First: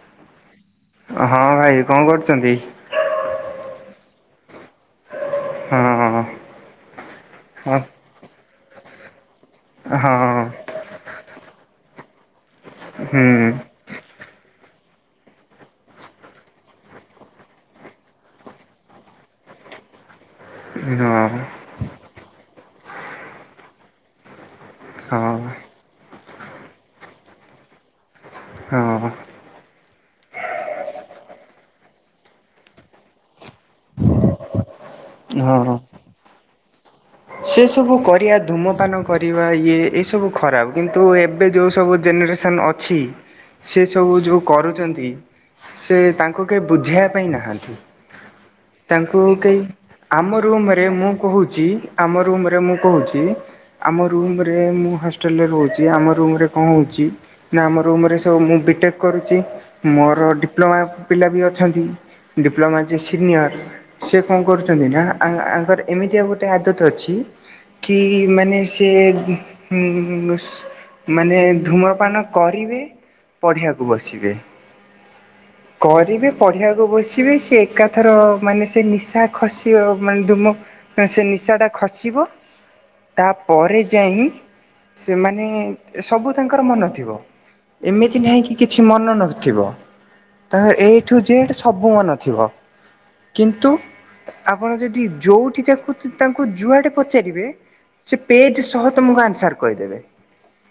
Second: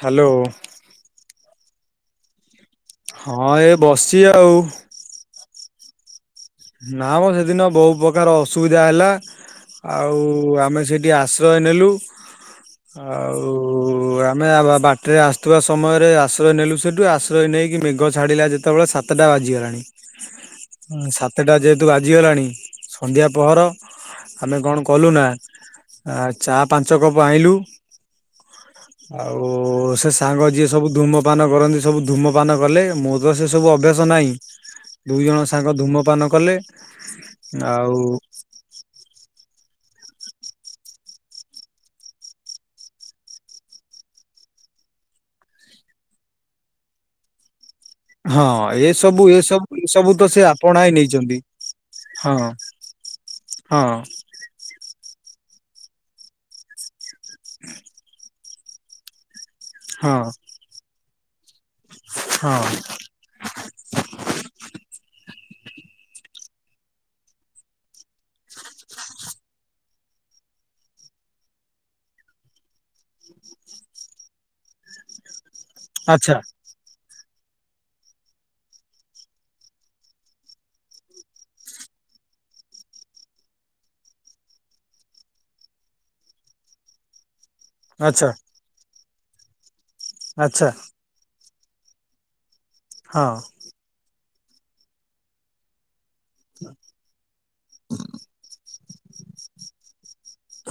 Hello. ହଁ ଭାଇ କଣ କରୁଛନ୍ତି। ହଁ ଏ ବସିଚ୍ଛି ଆଉ। ହଁ। ନା ଆମ ସେଦିନ ହଁ ବହୁତ ପ୍ରକାର ଅସୁବିଧା ହେଲା ଆଉ ହଁ ଆମେ ସେଥି ଟିକେ ଆଶ୍ରୟ ନେଲୁ ଆଉ। ହୁଁ ଓ ଆମେ ବାଟରେ ଆସୁଥିବା ସମୟରେ ଆଶ୍ରୟ ନେଲୁ ସେଠୁ ଆଶ୍ରୟ ନେଇକି ମେଘ ଛାଡିଲା ଯେତେବେଳେ ସ ସାତଟା ବାଜିଗଲାଣି ସାତ ହଁ। ଯେହେତୁ ବାଜିଗଲାଣି ସନ୍ଧ୍ୟା ପହର ଆମେ କଣ କଲୁ ନା ହଁ ଆ ଚା ପାଞ୍ଚ କପ୍ ଆଣିଲୁ ହଁ। ଆଉ ସେ ସାଙ୍ଗ ଯିଏ ସବୁ ଧୂମପାନ କରନ୍ତି ସବୁ ଧୂମପାନ କଲେ ମୁଁ ସେ ସବୁ ଅଭ୍ୟାସ ନାହିଁ ଦୁଇ ଜଣ ସାଙ୍ଗ ହଁ। ଧୂମପାନ କଲେ ସେ ସବୁ ଆଉ କରିବା ଧୂମପାନ କରିବା ଇଏ ଏସବୁ ଖରାପ କିନ୍ତୁ ଏବେ ଯେଉଁ ସବୁ ଜେନେରେସନ୍ ଅଛି। ସେ ସବୁ ଯୋଉ କରୁଛନ୍ତି ସେ ତାଙ୍କୁ କେହି ବୁଝେଇବା ପାଇଁ ନାହାଁନ୍ତି। ହଁ ତାଙ୍କୁ ଏସବୁ କେହି ଏସବୁ ଏସବୁ ତ ଆମ ସେ ରୁମରେ ଆପଣାଇ ମୁଁ ନେଇଛନ୍ତି। କହୁଛି। ମୋ ହଁ ରୁମରେ ମୁଁ କହୁଛି, ହଁ ଆମ ରୁମରେ କଣ ହଉଛି ମୁଁ ହଷ୍ଟେଲରେ ରହୁଛି ଆମ ରୁମରେ କଣ ହଉଛି ନା ଆମ ରୁମରେ ସବୁ ବି ଟେକ କରୁଛି ମୋର ହଁ ଡିପ୍ଲୋମା ପିଲା ବି ଅଛନ୍ତି ହଁ ଡିପ୍ଲୋମା ଯେ ସିନିୟର୍ ସେ କଣ କରୁଛନ୍ତି ନା ଆଙ୍କର ଏମିତିଆ ଗୋଟେ ଆଦତ ଅଛି କି ମାନେ ସେ ମାନେ ଧୂମପାନ କରିବେ ପଢିବାକୁ ବସିବେ। କରିବେ ଆଚ୍ଛା ପଢିବାକୁ ବସି ସେ ଏକାଥର ମାନେ ସେ ନିଶା ଖସିବ ମାନେ ଧୁମ ସେ ନିଶାଟା ଖସିବ ତାପରେ ଯାଇ ସେମାନେ ସବୁ ତାଙ୍କର ମନ ଥିବ। ଏମିତି ଆଚ୍ଛା ନାହିଁ କି କିଛି ମନ ନଥିବ ଆଚ୍ଛା ତାଙ୍କର ଏଇ ଏ ଠୁ ଜେଡ ସବୁ ମନ ଥିବ ହଁ କିନ୍ତୁ। ଆପଣ ଯଦି ଯୋଉଠି ତାଙ୍କୁ ଯୁଆଡେ ପଚାରିବେ ସେ ପେଜ ସହ ତମକୁ ଆନ୍ସର କହିଦେବେ।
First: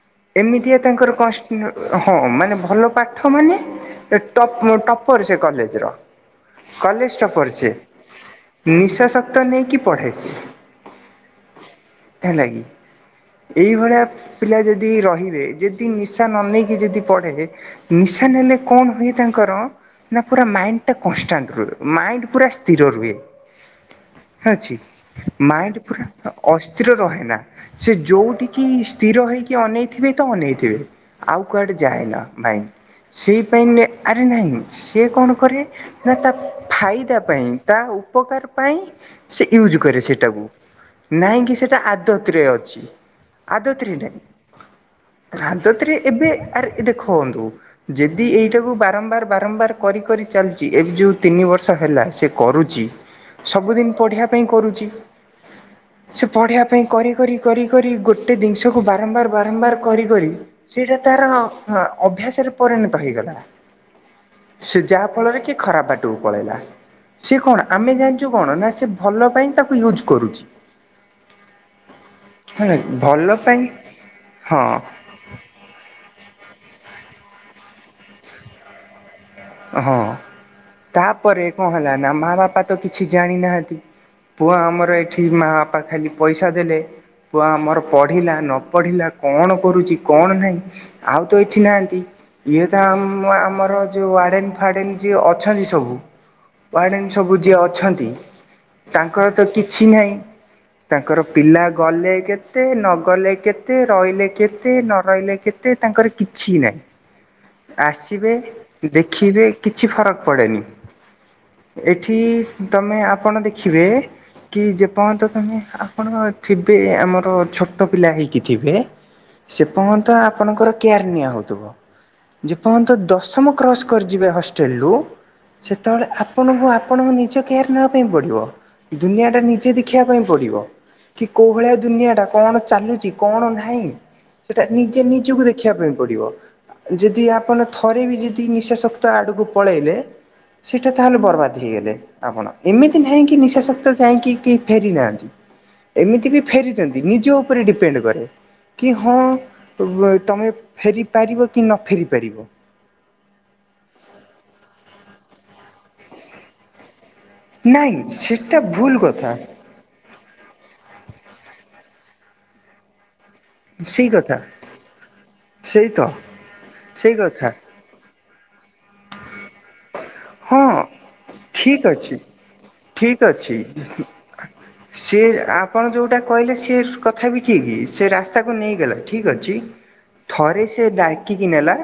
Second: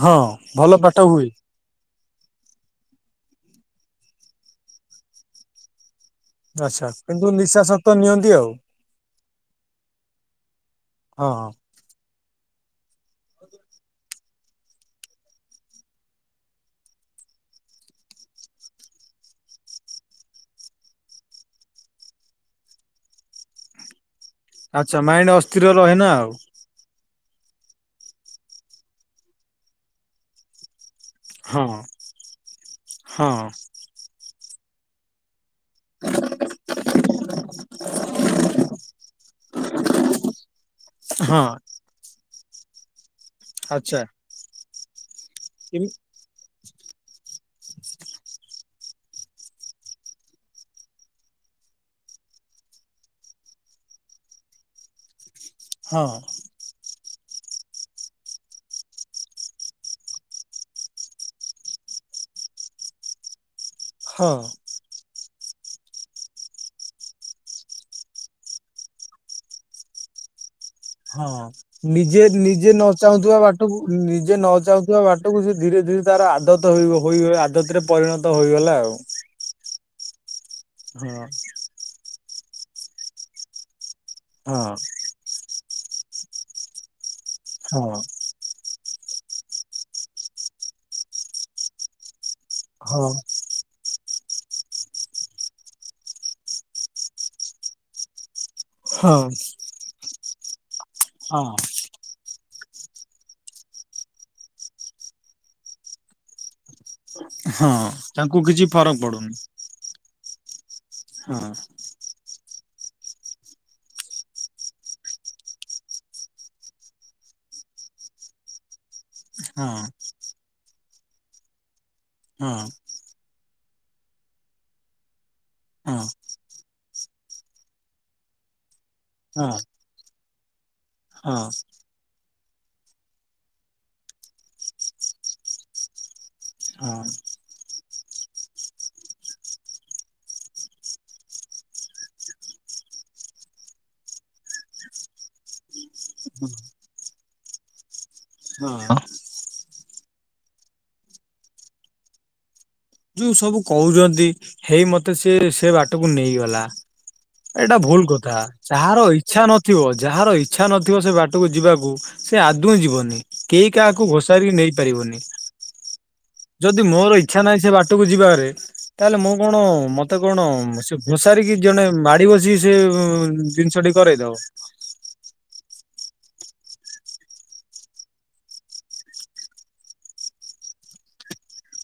ହଁ ଭଲ ଏମିତିଆ ପାଠ ତାଙ୍କର ହୁଏ କଷ୍ଟ ହଁ ମାନେ ଭଲ ପାଠ ମାନେ ଟପର ସେ କଲେଜ ର। ଆଚ୍ଛା କଲେଜ କିନ୍ତୁ ଟପର ନିଶା ସେ ସତ ନିଅନ୍ତି ଆଉ ନିଶାସକ୍ତ ନେଇକି ପଢେ ସେ। ହଁ ହଁ। ହେଲା କିି। ଏଇଭଳିଆ ପିଲା ଯଦି ରହିବେ ଯଦି ନିଶା ନ ନେଇକି ଯଦି ପଢ଼େ ନିଶା ନେଲେ କଣ ହୁଏ ତାଙ୍କର। ନା ପୁରା ମାଇଣ୍ଡଟା କନଷ୍ଟାଣ୍ଟ ରୁହେ ମାଇଣ୍ଡ ପୁରା ସ୍ଥିର ରୁହେ। ଅଛି ଆଚ୍ଛା ଅସ୍ଥିର ମାଇଣ୍ଡ ରହେ ପୁରା ନା ଆଉ [unintelligible] ସ୍ଥିର ରହେନା ସେ ଯୋଉଠିକି ସ୍ଥିର ହେଇକି ଅନେଇଥିବେ ତ ଅନେଇଥିବେ। ଆଉ ହଁ କୁଆଡ଼େ ଯାଏ ନା ଭାଇ ହଁ ସେଇପାଇ ଆରେ ନାହିଁ ସିଏ କଣ କରେ। ନା ତା ଫାଇଦା ପାଇଁ ତା ଉପକାର ପାଇଁ ସେ ୟୁଜ କରେ ସେ ନାଇଁ ହଁ କି ସେଟା ଆଦତରେ ଅଛି ଆଦତରେ ଆଚ୍ଛା। ନାଇଁ। ଆଦତରେ ଏମ- ଏବେ ଆରେ ଦେଖନ୍ତୁ ଯଦି ଏଇଟାକୁ ବାରମ୍ବାର ବାରମ୍ବାର କରି କରି ଚାଲୁଛି, ଏବେ ଯୋଉ ତିନି ବର୍ଷ ହେଲା ସେ କରୁଚି। ସବୁଦିନ ପଢିବା ପାଇଁ କରୁଛି। ହଁ ସେ ପଢିବା ପାଇଁ କରି, କରି, କରି, କରି ଗୋଟେ ଜିନିଷକୁ ବାରମ୍ବାର, ବାରମ୍ବାର କରି, କରି ସେଇଟା ତାର ଅଭ୍ୟାସରେ ପରିଣତ ହେଇଗଲା। ହଁ। ସେ ଯାହା ଫଳରେ କି ଖରାପ ବାଟକୁ ପଳେଇଲା। ସେ କଣ ଆମେ ଜାଣିଛୁ କଣ ନା ସେ ଭଲ ପାଇଁ ତାକୁ ୟୁଜ କରୁଛି। ହଁ ନିଜେ ନିଜେ ହେଲା ନ ଭଲ ଚାହୁଁଥିବା ପାଇଁ ବାଟକୁ ନିଜେ ନ ହଁ ଚାହୁଁଥିବା ବାଟ ବାଟକୁ ସେ ଧୀରେ ଧୀରେ ତାର ଆଦତରେ [unintelligible] ଆଦତରେ ପରିଣତ ହୋଇଗଲା ଆଉ। ହଁ ହଁ ତାପରେ କଣ ହେଲା ନା ମା ବାପା ତ କିଛି ଜାଣି ନାହାନ୍ତି। ପୁଅ ହଁ ଆମର ଏଇଠି ମାଆ ବାପା ଖାଲି ପଇସା ଦେଲେ ପୁଅ ଆମର ହଁ ପଢ଼ିଲା ନ ପଢିଲା କଣ କରୁଛି କଣ ନାହିଁ ଆଉ ତ ଏଠି ନାହାନ୍ତି। ଇଏ ତ ହଁ ଆମ ଆମର ଯୋଉ ୱାଡେନ୍ ଫାଡେନ୍ ଯିଏ ଅଛନ୍ତି ସବୁ ୱାଡେନ୍ ସବୁ ଯିଏ ଅଛନ୍ତି। ହଁ। ତାଙ୍କର ତ କିଛି ନାହିଁ। ତାଙ୍କର ହଁ ପିଲା ଗଲେ କେତେ କେତେ ନଗଲେ କେତେ, ରହିଲେ କେତେ, ନ ରହିଲେ କେତେ, ତାଙ୍କର କିଛି ନାହିଁ। ହଁ ଆସିବେ ତାଙ୍କୁ କିଛି ଫରକ ପଡୁନି। ଦେଖିବେ କିଛି ଫରକ ପଡ଼େନି। ହଁ। ଏଠି ତମେ ଆପଣ ଦେଖିବେ କି ଯେପର୍ଯ୍ୟନ୍ତ ତମେ ଆପଣ ଥିବେ ଆମର ଛୋଟ ପିଲା ହେଇକି ଥିବେ ସେ ହଁ ପର୍ଯ୍ୟନ୍ତ ଆପଣଙ୍କର କେୟାର ନିଆ ହଉଥିବ। ହଁ ଯେପର୍ଯ୍ୟନ୍ତ ଦଶମ କ୍ରସ କରିଯିବେ ହଷ୍ଟେଲ ରୁ ହଁ ସେତେବେଳେ ଆପଣଙ୍କୁ ଆପଣଙ୍କୁ ନିଜ କେୟାର ନେବା ପାଇଁ ପଡିବ। ଦୁନିଆ ଟା ହଁ ନିଜେ ଦେଖିବା ପାଇଁ ପଡିବ। କି ହଁ କୋଉ ଭଳିଆ ଦୁନିଆ ଟା କଣ ଚାଲୁଛି କଣ ନାହିଁ ସେଟା ନିଜେ ନିଜକୁ ଦେଖିବା ପାଇଁ ପଡିବ। ହଁ ଯଦି ଆପଣ ଥରେ ବି ଯଦି ନିଶାଶକ୍ତ ଆଡକୁ ପଳେଇଲେ ସେଇଟା ତାହେଲେ ବର୍ବାଦ ହେଇଗଲେ। ଆପଣ ଏମିତି ନାହିଁ କି ନିଶା ସକ୍ତ ଯାଇଁକି କେହି ଫେରି ନାହାନ୍ତି। ଏମିତି ବି ଫେରିଛନ୍ତି ନିଜ ଉପରେ ଡିପେଣ୍ଡ କରେ। କି ହଁ ହଁ ତମେ ଫେରି ପାରିବ କି ନ ଫେରି ପାରିବ। ଯୋଉ ସବୁ କହୁଛନ୍ତି ହେଇ ମତେ ସେ ସେ ବାଟକୁ ନେଇଗଲା। ଏଇଟା ନାଇଁ ଭୁଲ କଥା। ସେଟା ଭୁଲ ଯାହାର କଥା ଇଚ୍ଛା ନ ଥିବ ଯାହାର ଇଚ୍ଛା ନଥିବ ସେ ବାଟକୁ ଯିବାକୁ ସେ ଆଦୌ ଯିବନି। କେହି କାହାକୁ ସେଇ କଥା ଘୋଷାରିକି ନେଇ ପାରିବନି। ସେଇ ତ ଯଦି ମୋର ସେଇ ଇଛା କଥା ନାହିଁ ସେ ବାଟ ଟକୁ ଯିବାରେ ତାହେଲେ ମୁଁ କଣ ମ ମତେ କଣ ହଁ ସେ ଘୋସାରିକି ଜଣେ ଠିକ୍ ଅଛି ମାଡି ବସିକି ସେ ଜିନିଷଟି କରେଇଦବ। ସିଏ ଆପଣ ଯେଉଁଟା କହିଲେ ସେ କଥା ବି ଠିକ୍ ସେ ରାସ୍ତାକୁ ନେଇଗଲା ଠିକ୍ ଅଛି। ଥରେ ସେ ଡାକିକି ନେଲା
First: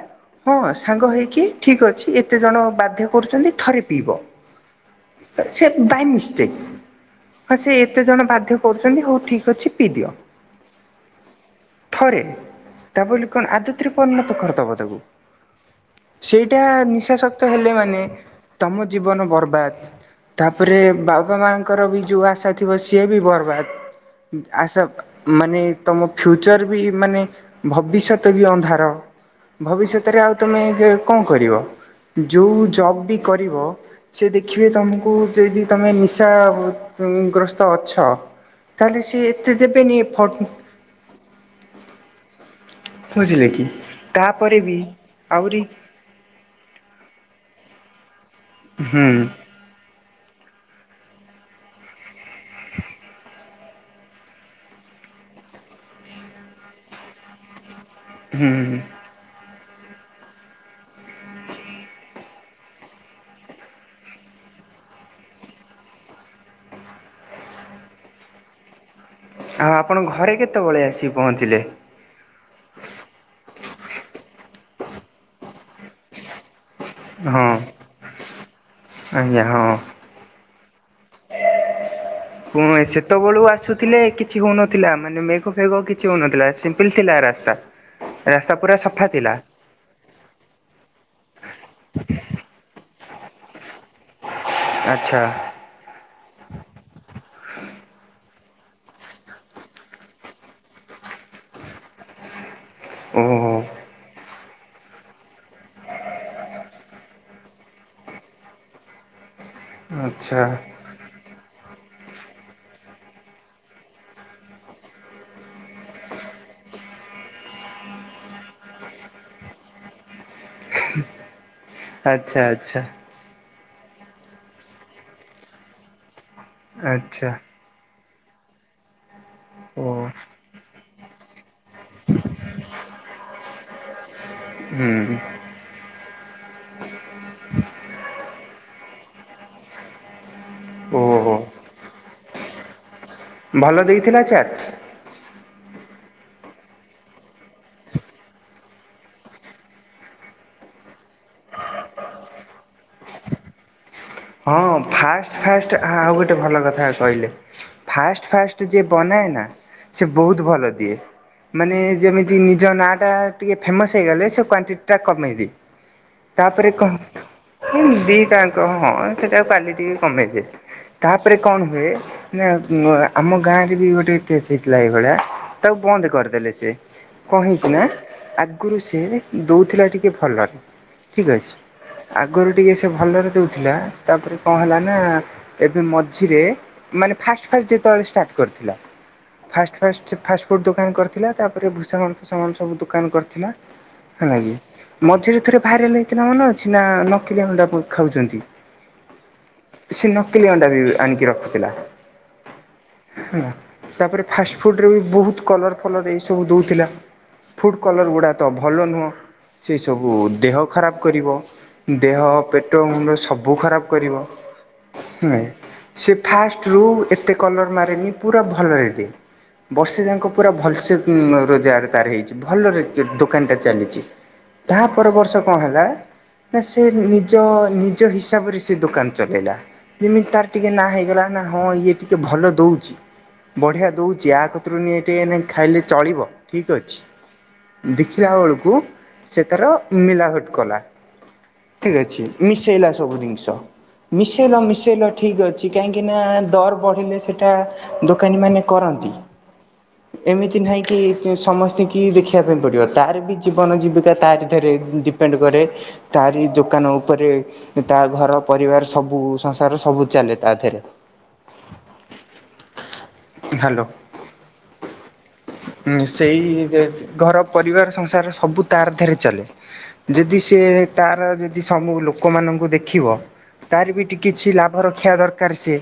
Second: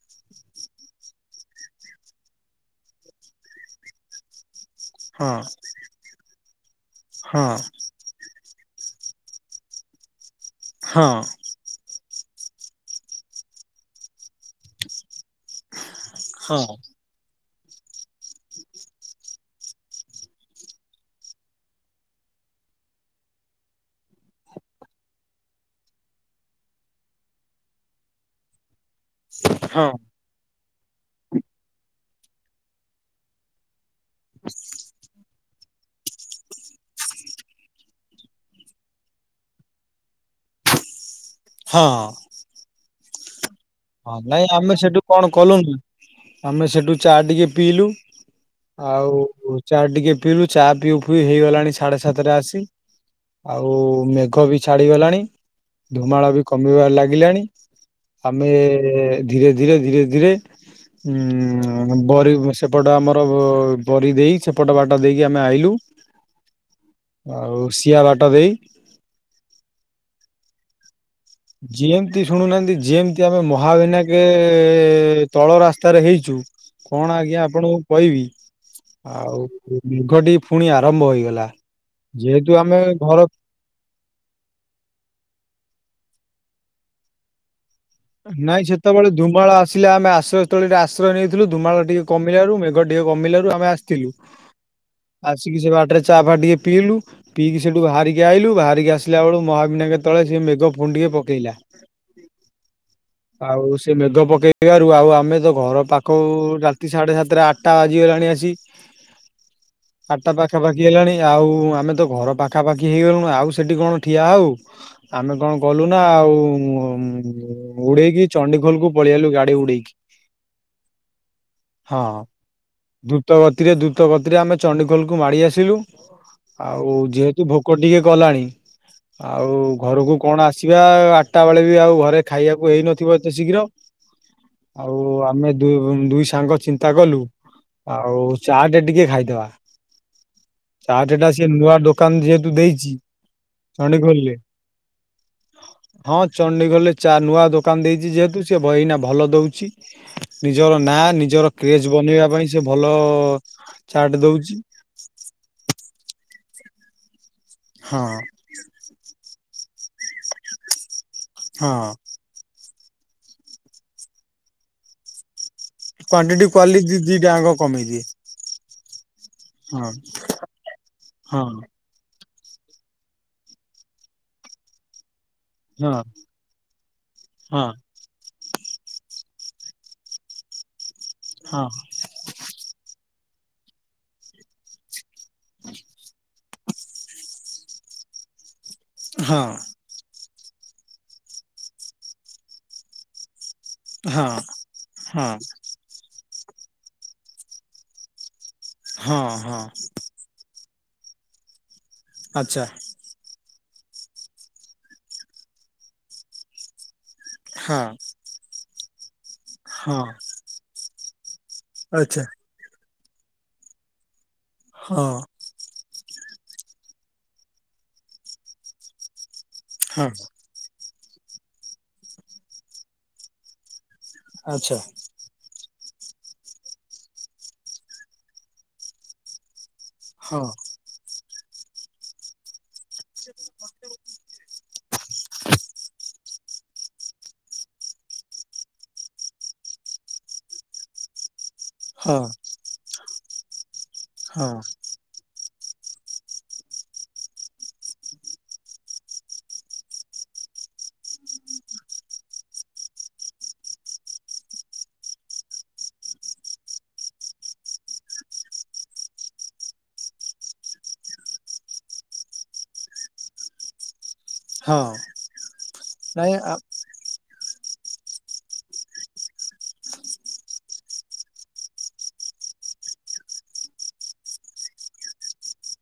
ହଁ ସାଙ୍ଗ ହେଇକି ଠିକ ଅଛି। ଏତେ ଜଣ ବାଧ୍ୟ କରୁଛନ୍ତି ଥରେ ପିଇବ। ହଁ ସେ ବାଇ ମିଷ୍ଟକେ। ହଁ ସେ କେତେ ଜଣ ବାଧ୍ୟ କରୁଛନ୍ତି ହଉ ଠିକ୍ ଅଛି ପିଇଦିଅ। ହଁ। ଥରେ ତା ବୋଲି କଣ ଆଦତରେ ପରିଣତ କରିଦେବ ତାକୁ। ହଁ ସେଇଟା ନିଶାସକ୍ତ ହେଲେ ମାନେ ତମ ଜୀବନ ବର୍ବାଦ। ତାପରେ ବାବା ମା ଙ୍କର ବି ଯେଉଁ ଆଶା ଥିବ ସିଏ ବି ବର୍ବାଦ। ଆସାକ। ମାନେ ତମ ଫ୍ୟୁଚର ବି ମାନେ ଭବିଷ୍ୟତ ବି ଅନ୍ଧାର? ହଁ ଭବିଷ୍ୟତରେ ଆଉ ତମେ କଣ କରିବ ଯୋଉ ଜବ ବି କରିବ? ସେ ଦେଖିବେ ତମକୁ ଯେ କି ତମେ ନିଶା ଗ୍ରସ୍ତ ଅଛ ତାହେଲେ ସି ଏତେ ଦେବେନି ହଁ। ବୁଝିଲେ କି? ହଁ ନାଇଁ ତାପରେ ଆମେ ବି ସେଠୁ କଣ ଆହୁରି କଲୁନି? ଆମେ ସେଠୁ ଚା ଟିକେ ପିଇଲୁ ହୁଁ ଆଉ ଚା ଟିକେ ପିଇଲୁ ଚା ପିଇ ଫିଇ ହେଇଗଲାଣି ସାଢେ ସାତଟରେ ଆସି ଆଉ ମେଘ ବି ଛାଡିଗଲାଣି ଧୁମାଳ ବି କମିବାରେ ଲାଗିଲାଣି ଆମେ ହୁଁ। ଧୀରେ ଧୀରେ ଧୀରେ ଧୀରେ ଉ ବରି ସେପଟ ଆମର ବରି ଦେଇ ସେପଟ ବାଟ ଦେଇକି ଆମେ ଆଇଲୁ। ଆଉ ସିଆ ବାଟ ଦେଇ। ଆଉ ଆପଣ ଘରେ କେତେବେଳେ ଆସି ପହଞ୍ଚିଲେ? ଯିଏ ଶୁଣୁନାହାନ୍ତି ଯେନ କି ଆମେ ମହାବିନାକ ତଳ ରାସ୍ତାରେ ହେଇଛୁ କଣ ହଁ ଆଜ୍ଞା ଆପଣଙ୍କୁ କହିବି ଆଜ୍ଞା ଆଉ ହଁ। ମେଘଟି ପୁଣି ଆରମ୍ଭ ହେଇଗଲା। ଯେହେତୁ ହଁ ଆମେ ଘର ସେତେବେଳୁ ଆସୁଥିଲେ କି କିଛି ହଉନଥିଲା ମାନେ ମେଘ ଫେଘ କିଛି ହଉନଥିଲା ସିମ୍ପଲ ଥିଲା ରାସ୍ତା। ରାସ୍ତା ନାଇଁ ପୁରା ସଫା ସେତେବେଳେ ଥିଲା ଧୁମାଳ ଆସିଲେ ଆମେ ଆଶ୍ରୟ ସ୍ଥଳୀରେ ଆଶ୍ରୟ ନେଇଥିଲୁ ଧୁମାଳ ଟିକେ କମିଲାରୁ ଟିକେ କମିଲାରୁ ଆମେ ଆସିଥିଲୁ ଆଚ୍ଛା ଆସିକି ସେ ବାଟରେ ଚା ଫା ଟିକେ ପିଇଲୁ। ପିଇି ସେଠୁ ବାହାରିକି ଆଇଲୁ ବାହାରିକି ଆସିଲା ବେଳ ମହାବିନାଙ୍କେ ତଳେ ସେ ମେଗ ଫୁଣି ଟିକେ ପକେଇଲା। ଓହୋ ଆଉ। ସେ ମେଘ ପକେଇବାରୁ ଆଉ ଆମେ ତ ଘର ପାଖକୁ ରାତି ସାଢ଼େ ସାତଟା ଆଠଟା ବାଜିଗଲାଣି ଆସି। ହ ଆଠଟା ପାଖା ପାଖ ରାତି ହେଲାଣି ଆଉ ଆମେ ତ ଘର ପାଖାପାଖି ହେଇଗଲୁଣି ଆଉ ସେଠି କଣ ଠିଆ ହେଉ? ଆମେ କଣ କଲୁ ନା ଆଉ ଉଡେଇକି ଚଣ୍ଡିଖୋଲ କୁ ପଳେଇଆଇଲୁ ଗାଡି ଉଡେଇକି। ହଁ ଆଚ୍ଛା ଆଚ୍ଛା। ଦ୍ରୁତ ଗତିରେ ଦ୍ରୁତ ଗତିରେ ଆମେ ଚଣ୍ଡିଖୋଲକୁୁ ମାଡି ଆସିଲୁ ଆଉ ଆଚ୍ଛା ଯେହେତୁ ଭୋକ ଭୋକ ଟିକେ କଲାଣି ଆଉ ଓ ଘରକୁ କଣ ଆସିବା ଆଠଟା ବେଳେ ବି ଆଉ। ଘରେ ଖାଇବାକୁ ହେଇନଥିବ ଏତେ ଶୀଘ୍ର ଆଉ ହୁଁ ଆମେ ଦୁଇ ସାଙ୍ଗ ଚିନ୍ତା କଲୁ ଆଉ ଚାଟେ ଟିକେ ଖାଇଦବା। ଚାଟଟା ଓହୋ ସେ ନୂଆ ଦୋକାନ ଯେହେତୁ ଦେଇଛି ଭଲ ଦେଇଥିଲା ଚଣ୍ଡିଖୋଲରେ ଚାଟ୍? ହଁ ଚଣ୍ଡିଖୋଲରେ ଚା ନୂଆ ଦୋକାନ ଦେଇଛି ଯେହେତୁ ସେ ଏଇନା ଭଲ ଦଉଛି। ନିଜର ନାଁ ନିଜର କ୍ରେଜ ବନେଇବା ପାଇଁ ସେ ଭଲ ଚାଟ ଦଉ ହଁ ଫାଷ୍ଟ ଫାଷ୍ଟ ଆଉ ଗୋଟେ ଭଲ କଥା କହିଲେ ହଁ ଫାଷ୍ଟ ଫାଷ୍ଟ ଯିଏ ବନାଏ ନା ସେ ବହୁତ ଭଲ ଦିଏ ମାନେ ହଁ ଯେମିତି? ଯଦି ନିଜ ନାଁଟା ଟିକେ ଫେମସ୍ ହେଇଗଲେ ସେ କ୍ୱାଣ୍ଟିଟା କମେଇଦିଏ। କ୍ଵାଣ୍ଟିଟି ତାପରେ କହ କ୍ୱାଲିଟି ଦିଟାଙ୍କ କମେଇ ଦିଏ। ଦିଟା ହିଁ। ସେଟାକାଲି ହଁ ଟିକେ କମେଇ ଦିଏ ତାପରେ ହଁ କଣ। ହୁଏ ନା ଆମ ଗାଁରେ ବି ଗୋଟେ କେସ୍ ହେଇଥିଲା ଏଇଭୋଳିଆ। ତାକୁ ହଁ ବନ୍ଦ୍ କରିଦେଲେ ସିଏ କଣ ହଁ ହେଇଛି ନା କୁରୁ ସିଏ ଦୋଉଥିଲା ଟିକଏ ଭଲରେ ଠିକ୍ ଅଛି। ଆଗରୁ ଟିକେ ସେ ଭଲରେ ଦୋଉଥିଲା ତାପରେ କଁ ହେଲା ନା ଏବେ ମଝିରେ ମାନେ ଫାଷ୍ଟ ଫାଷ୍ଟ ଯେତେବେଳେ ଷ୍ଟାର୍ଟ କରିଥିଲା। ହଁ। ଫାଷ୍ଟ୍ ଫାଷ୍ଟ୍ ଫାଷ୍ଟଫୁଡ଼୍ ଦୋକାନ୍ କରିଥିଲା ତାପରେ ଭୁସାମନ୍ ଫୁସାମନ୍ ସବୁ ଦୋକାନ ହଁ ହଁ କରିଥିଲା। ହଁ ମଝିରେ ଥରେ ଭାଇରାଲ୍ ହେଇଥିଲା ମନେଅଛି ନା ନକଲିଆ ଅଣ୍ଡା ଖାଉଚନ୍ତି। ହଁ ହଁ। ନକଲି ଅଣ୍ଡା ବି ଆଣିକି ରଖୁଥିଲା। ଆଚ୍ଛା। ହେଲା ତାପରେ ଫାଷ୍ଟ୍ ଫୁଡ଼୍ ରେ ବି ବୋହୁତ୍ କଲର୍ ଫଲର୍ ଏଇ ସବୁ ଦୋଉଥିଲା। ଫୁଡ଼୍ ହଁ କଲର୍ ଗୁଡ଼ା ତ ଭଲ ନୁହଁ। ସେ ହଁ ସବୁ ଦେହ ଖରାପ୍ କରିବ ଦେହ ଆଚ୍ଛା ପେଟ ମୁଁଣ୍ଡ ସବୁ ଖରାପ୍ କରିବ। ହଁ। ଉଁଏ ସେ ଫାଷ୍ଟରୁ ଏତେ କଲର୍ ମାରେନି ପୁରା ଭଲରେ ଦିଏ। ବର୍ଷେ ହଁ ଯାଁକ ପୁରା ଭଲସେ ରୋଜଗାର ତାର ହେଇଛି ଭଲ ଦୋକାନ୍ଟା ଚାଲିଚି। ଆଚ୍ଛା ତା ପର ବର୍ଷ କଣ ହେଲା ନା ସେ ନିଜ ନିଜ ହିସାବରେ ସେ ଦୋକାନ୍ ଚଲେଇଲା ଯେମିତି ହଁ ତାର ଟିକେ ନାଁ ହେଇଗଲା ନା ହଁ ଇଏ ଟିକେ ଭଲ ଦୋଉଚି। ବଢିଆ ଦୋଉଚି ଆକତିରୁ ନିଏ ଟେ ଖାଇଲେ ଚଳିବ ଠିକ୍ ଅଛି। ଦେଖିଲା ବେଳୁକୁ ସେ ତାର ମିଲାବଟ୍ କଲା। ଠିକ୍ ହଁ ଅଛି ମିଶେଇଲା ସବୁ ଜିନ୍ଷ ମିଶେଇଲା ହଁ। ମିଶେଇଲା। ଠିକ୍ ଅଛି କାହିଁକିନା ଦର୍ ବଢ଼ିଲେ ସେଇଟା ଦୋକାନୀ ମାନେ କରନ୍ତି। ହଁ ଏମିତି ନାହିଁ କି ସମସ୍ତଙ୍କୁ ଦେଖିବା ପାଇଁ ପଡ଼ିବ ତାର ବି ଜୀବନ ଜୀବିକା ତାରି ଦେହରେ ପେଣ୍ଡ୍ କରେ ତାରି ଦୋକାନ ଉପରେ ତା ଘର ପରିବାର ସବୁ ସଂସାର ସବୁ ଚାଲେ ତା ଦେହେରେ। ହ୍ୟାଲୋ। ହଁ ନାଇଁ ହଁ ମିସେଇ ଯେ ଘର ପରିବାର ସଂସାର ସବୁ ତାର ଥିରେ ଚାଲେ। ଯୋଦି ସିଏ ତାର ଯଦି ସବୁ ଲୋକମାନଙ୍କୁ ଦେଖିବ? ତାରି ବି ଟି କିଛି ଲାଭ ରଖିବା ଦରକାର ସେ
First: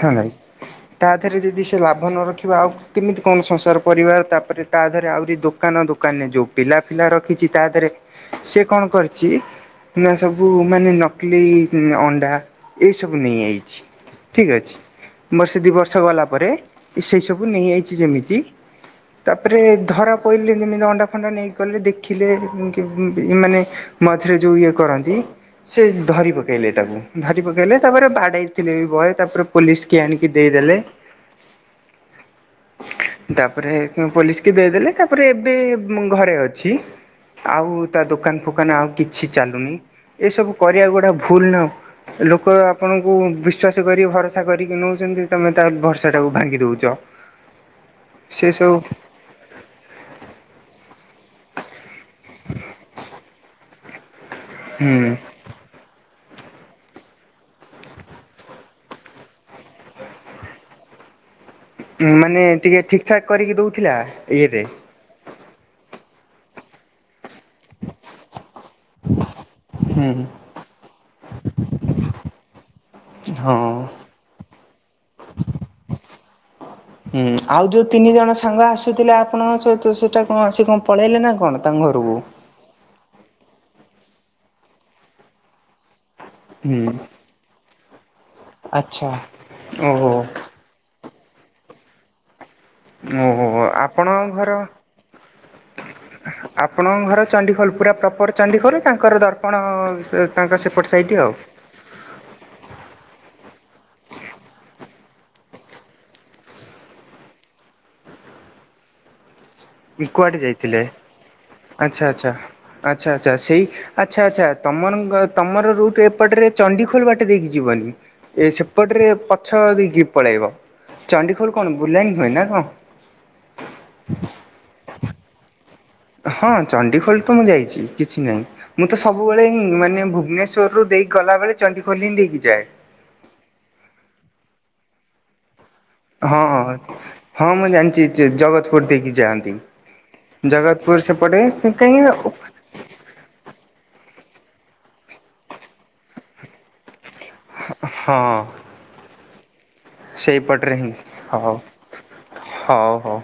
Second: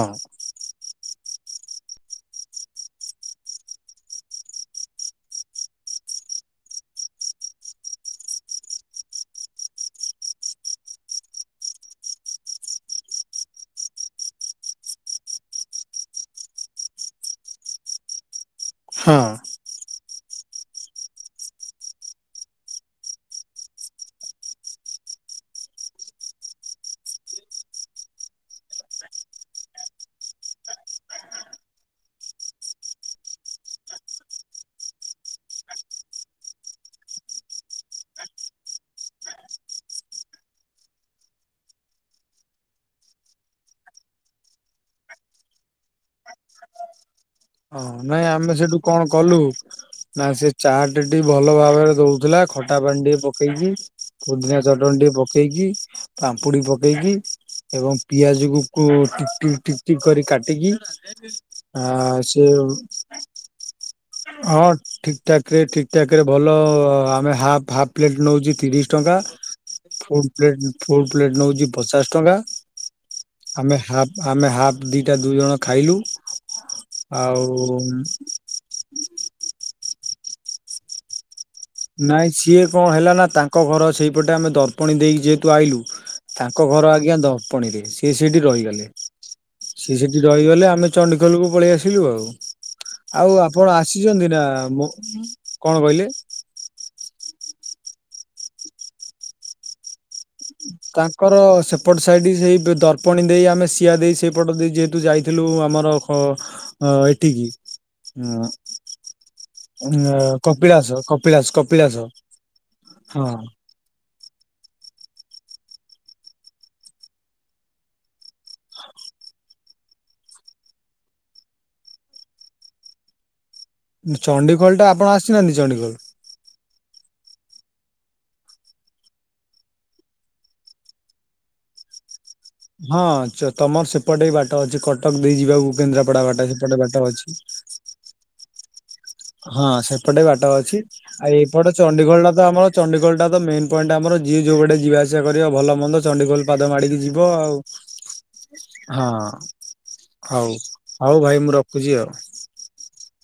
ହଁ ନାଇ। ତା ଥିରେ ଯଦି ସେ ଲାଭ ନ ରଖିବା ଆଉ କେମିତି କଣ ସଂସାର ପରିବାର ତାପରେ ତା ଦେହରେ ଆହୁରି ଦୋକାନ ଦୋକାନ ଯୋଉ ପିଲା ଫିଲା ରଖିଛି ତା ଥିରେ ସେ କଣ କରିଛି ନା ସବୁ ମାନେ ନ କଲି ଅଣ୍ଡା ଏସବୁ ନେଇଯାଇଚି। ଠିକ୍ ଅଛି ବର୍ଷେ ଦୁଇ ବର୍ଷ ଗଲା ପରେ ସେଇସବୁ ନେଇଆଇଚି ଯେମିତି ତା ପରେ ଧରା ପଇଲେ ଯେମିତି ଅଣ୍ଡା ଫଣ୍ଡା ନେଇଗଲେ ଦେଖଲେ ମାନେ ମଝିରେ ଯୋଉ ଇଏ କରନ୍ତି ସେ ଧରି ପକାଇଲେ ତାକୁ ଧରି ପକାଇଲେ ତାପରେ ବାଡ଼ାଇଥିଲେ ବି ବହେ ତାପରେ ପୋଲିସ୍ କି ଆଣିକି ଦେଇଦେଲେ। ତାପରେ ପୋଲିସ୍ କି ଦେଇଦେଲେ ତାପରେ ଏବେ ଘରେ ଅଛି। ଆଉ ତା ଦୋକାନ୍ ଫୋକାନ୍ ଆଉ କିଛି ଚାଲୁନି ଏସବୁ କରିବା ଏଗୁଡ଼ା ଭୁଲ୍ ନୁହଁ। ଲୋକ ଆପଣଙ୍କୁ ବିଶ୍ଵାସ କରି ଭରସା କରିକି ନୋଉଚନ୍ତି ତମେ ତ ଭରସା ଟାକୁ ଭାଙ୍ଗି ଦୋଉଚ। [inaudible] ହଁ ନାଇଁ ଆମେ ସେଠୁ କଣ କଲୁ ନା ସେ ଚାଟେ ଟି ଭଲ ଭାବରେ ଦଉଥିଲା ଖଟା ପାଣି ଟିକେ ପକେଇକି ପୁଦିନା ଚଟଣୀ ହୁଁ ଟିକେ ପ କେଇକି ପାମ୍ପୁଡି ପକେଇକି ଏବଂ ପିଆଜ କୁ ଟିକି ଟିକି କରି କାଟିକି। ଆ ମାନେ ସେ ଟିକେ ଠିକ୍ ଠାକ୍ କରିକି ଦଉଥିଲା ଇଏରେ। ଠିକଠାକ ରେ ଠିକ୍ ଠାକ ରେ ଭଲ ଆମେ ହା ହାଫ ପ୍ଲେଟ ନୋଉଛି ତିରିସି ଟଙ୍କା, ହୁଁ ଫୁଲ ପ୍ଲେଟ ଫୁଲ ପ୍ଲେଟ୍ ନୋଉଛି ପଚାଶ ଟଙ୍କା ହଁ। ଆମେ ହାଫ ଆମେ ହାଫ୍ ଦିଟା ଦୁଇ ଜଣ ଖାଇଲୁ। ହୁଁ ଆଉ ଯୋଉ ତିନି ଜଣ ସାଙ୍ଗ ଆସୁଥିଲେ ଆପଣଙ୍କ ସହିତ ସେଟା କଣ ସେ କଣ ପଳେଇଲେ ନା କଣ? ତାଙ୍କ ଘରକୁ? ନାଇଁ ସିଏ କଣ ହେଲା ନା ତାଙ୍କ ଘର ସେଇପଟେ ଆମେ ଦର୍ପଣୀ ଦେଇକି ଯେହେତୁ ଆଇଲୁ। ତାଙ୍କ ଘର ହୁଁ। ଆଜ୍ଞା ଦର୍ପଣି ରେ ସିଏ ସେଠି ରହିଗଲେ ଆଚ୍ଛା। ସିଏ ଓହୋ ସେଠି ରହିଗଲେ ଆମେ ଚଣ୍ଡିଖୋଲକୁୁ ପଳେଇ ଆସିଲୁ ଆଉ। ଆଉ ଓହୋ ଆପଣ ଆପଣଙ୍କ ଆସିଛନ୍ତି ନା, ଘର ମୋ କଣ କହିଲେ? ଆପଣଙ୍କ ଘର ଚଣ୍ଡିଖୋଲ ପୁରା ପ୍ରପର ଚଣ୍ଡିଖୋଲ ତାଙ୍କର ଦର୍ପଣ ତାଙ୍କ ସେପଟ ସାଇଟ୍ ଆଉ। ତାଙ୍କର ସେ ସେପଟ ସାଇଡ଼ ସେଇ ଦର୍ପଣୀ ଦେଇ ଆମେ ସିଆ ଦେଇ ସେଇପଟ ଦେଇ ଯେହେତୁ ଯାଇଥିଲୁ ଆମର ଅ ଏଠିକି ଅ ଉ କୁଆଡ଼େ ଯାଇଥିଲେ? କପିଳାସ କପିଳାସ ଆଚ୍ଛା କପିଳାସ ଆଚ୍ଛା ଆଚ୍ଛା ହଁ। ଆଚ୍ଛା ସେଇ ଆଚ୍ଛା ଆଛା ତମର ତମର ରୁଟ୍ ଏପଟରେ ଚଣ୍ଡିଖୋଲ ବାଟେ ଦେଇକି ଯିବନି? ଏ ସେପଟରେ ପଛ ଦେଇକି ପଳେଇବ ଚଣ୍ଡିଖୋଲ କଣ ବୁଲାଣୀ ହୁଏ ନା କଣ? ଚଣ୍ଡିଖୋଲ ଟା ଆପଣ ଆସିନାହାନ୍ତି ଚଣ୍ଡୀଖୋଲ? ହଁ ଚଣ୍ଡିଖୋଲ ତ ମୁଁ ଯାଇଛି କିଛି ନାହିଁ। ମୁଁ ତ ସବୁବେଳେ ହିଁ ମାନେ ଭୁବନେଶ୍ୱରରୁୁ ଦେଇକି ଗଲାବେଳେ ଚଣ୍ଡିଖୋଲ ହିଁ ଦେଇକି ଯାଏ। ହଁ ତମର ସେପଟେ ବାଟ ଅଛି କଟକ ଦେଇ ଯିବାକୁ। କେନ୍ଦ୍ରାପଡା ବାଟ ସେପଟେ ବାଟ ଅଛି। ଯେ ଜଗତ ଫୁଡ୍ ଦେଇକି। ଯାଆନ୍ତି। ହଁ ସେପଟେ ବାଟ ଅଛି, ଜଗତପୁର ଆଉ ସେପଟେ ଏଇପଟେ କାହିଁକି ନା ଚଣ୍ଡିଗୋଲଟା ତ ଆମର ଚଣ୍ଡିଖୋଲଟା ତ ମେନ୍ ପଏଣ୍ଟ ଆମର ଯିଏ ଯୋଉ ବାଟେ ଯିବାଆସିବା କରିବ ଭଲ ମନ୍ଦ ଚଣ୍ଡିଖୋଗୋଲ ପାଦ ମାଡ଼ିକି ଯି ବ ଆଉ ହଁ ହଁ। ହଉ, ସେଇପଟରେ ହିଁ ହଉ ଭାଇ ମୁଁ ରଖୁଛି ଆଉ। ହଉ ହଉ।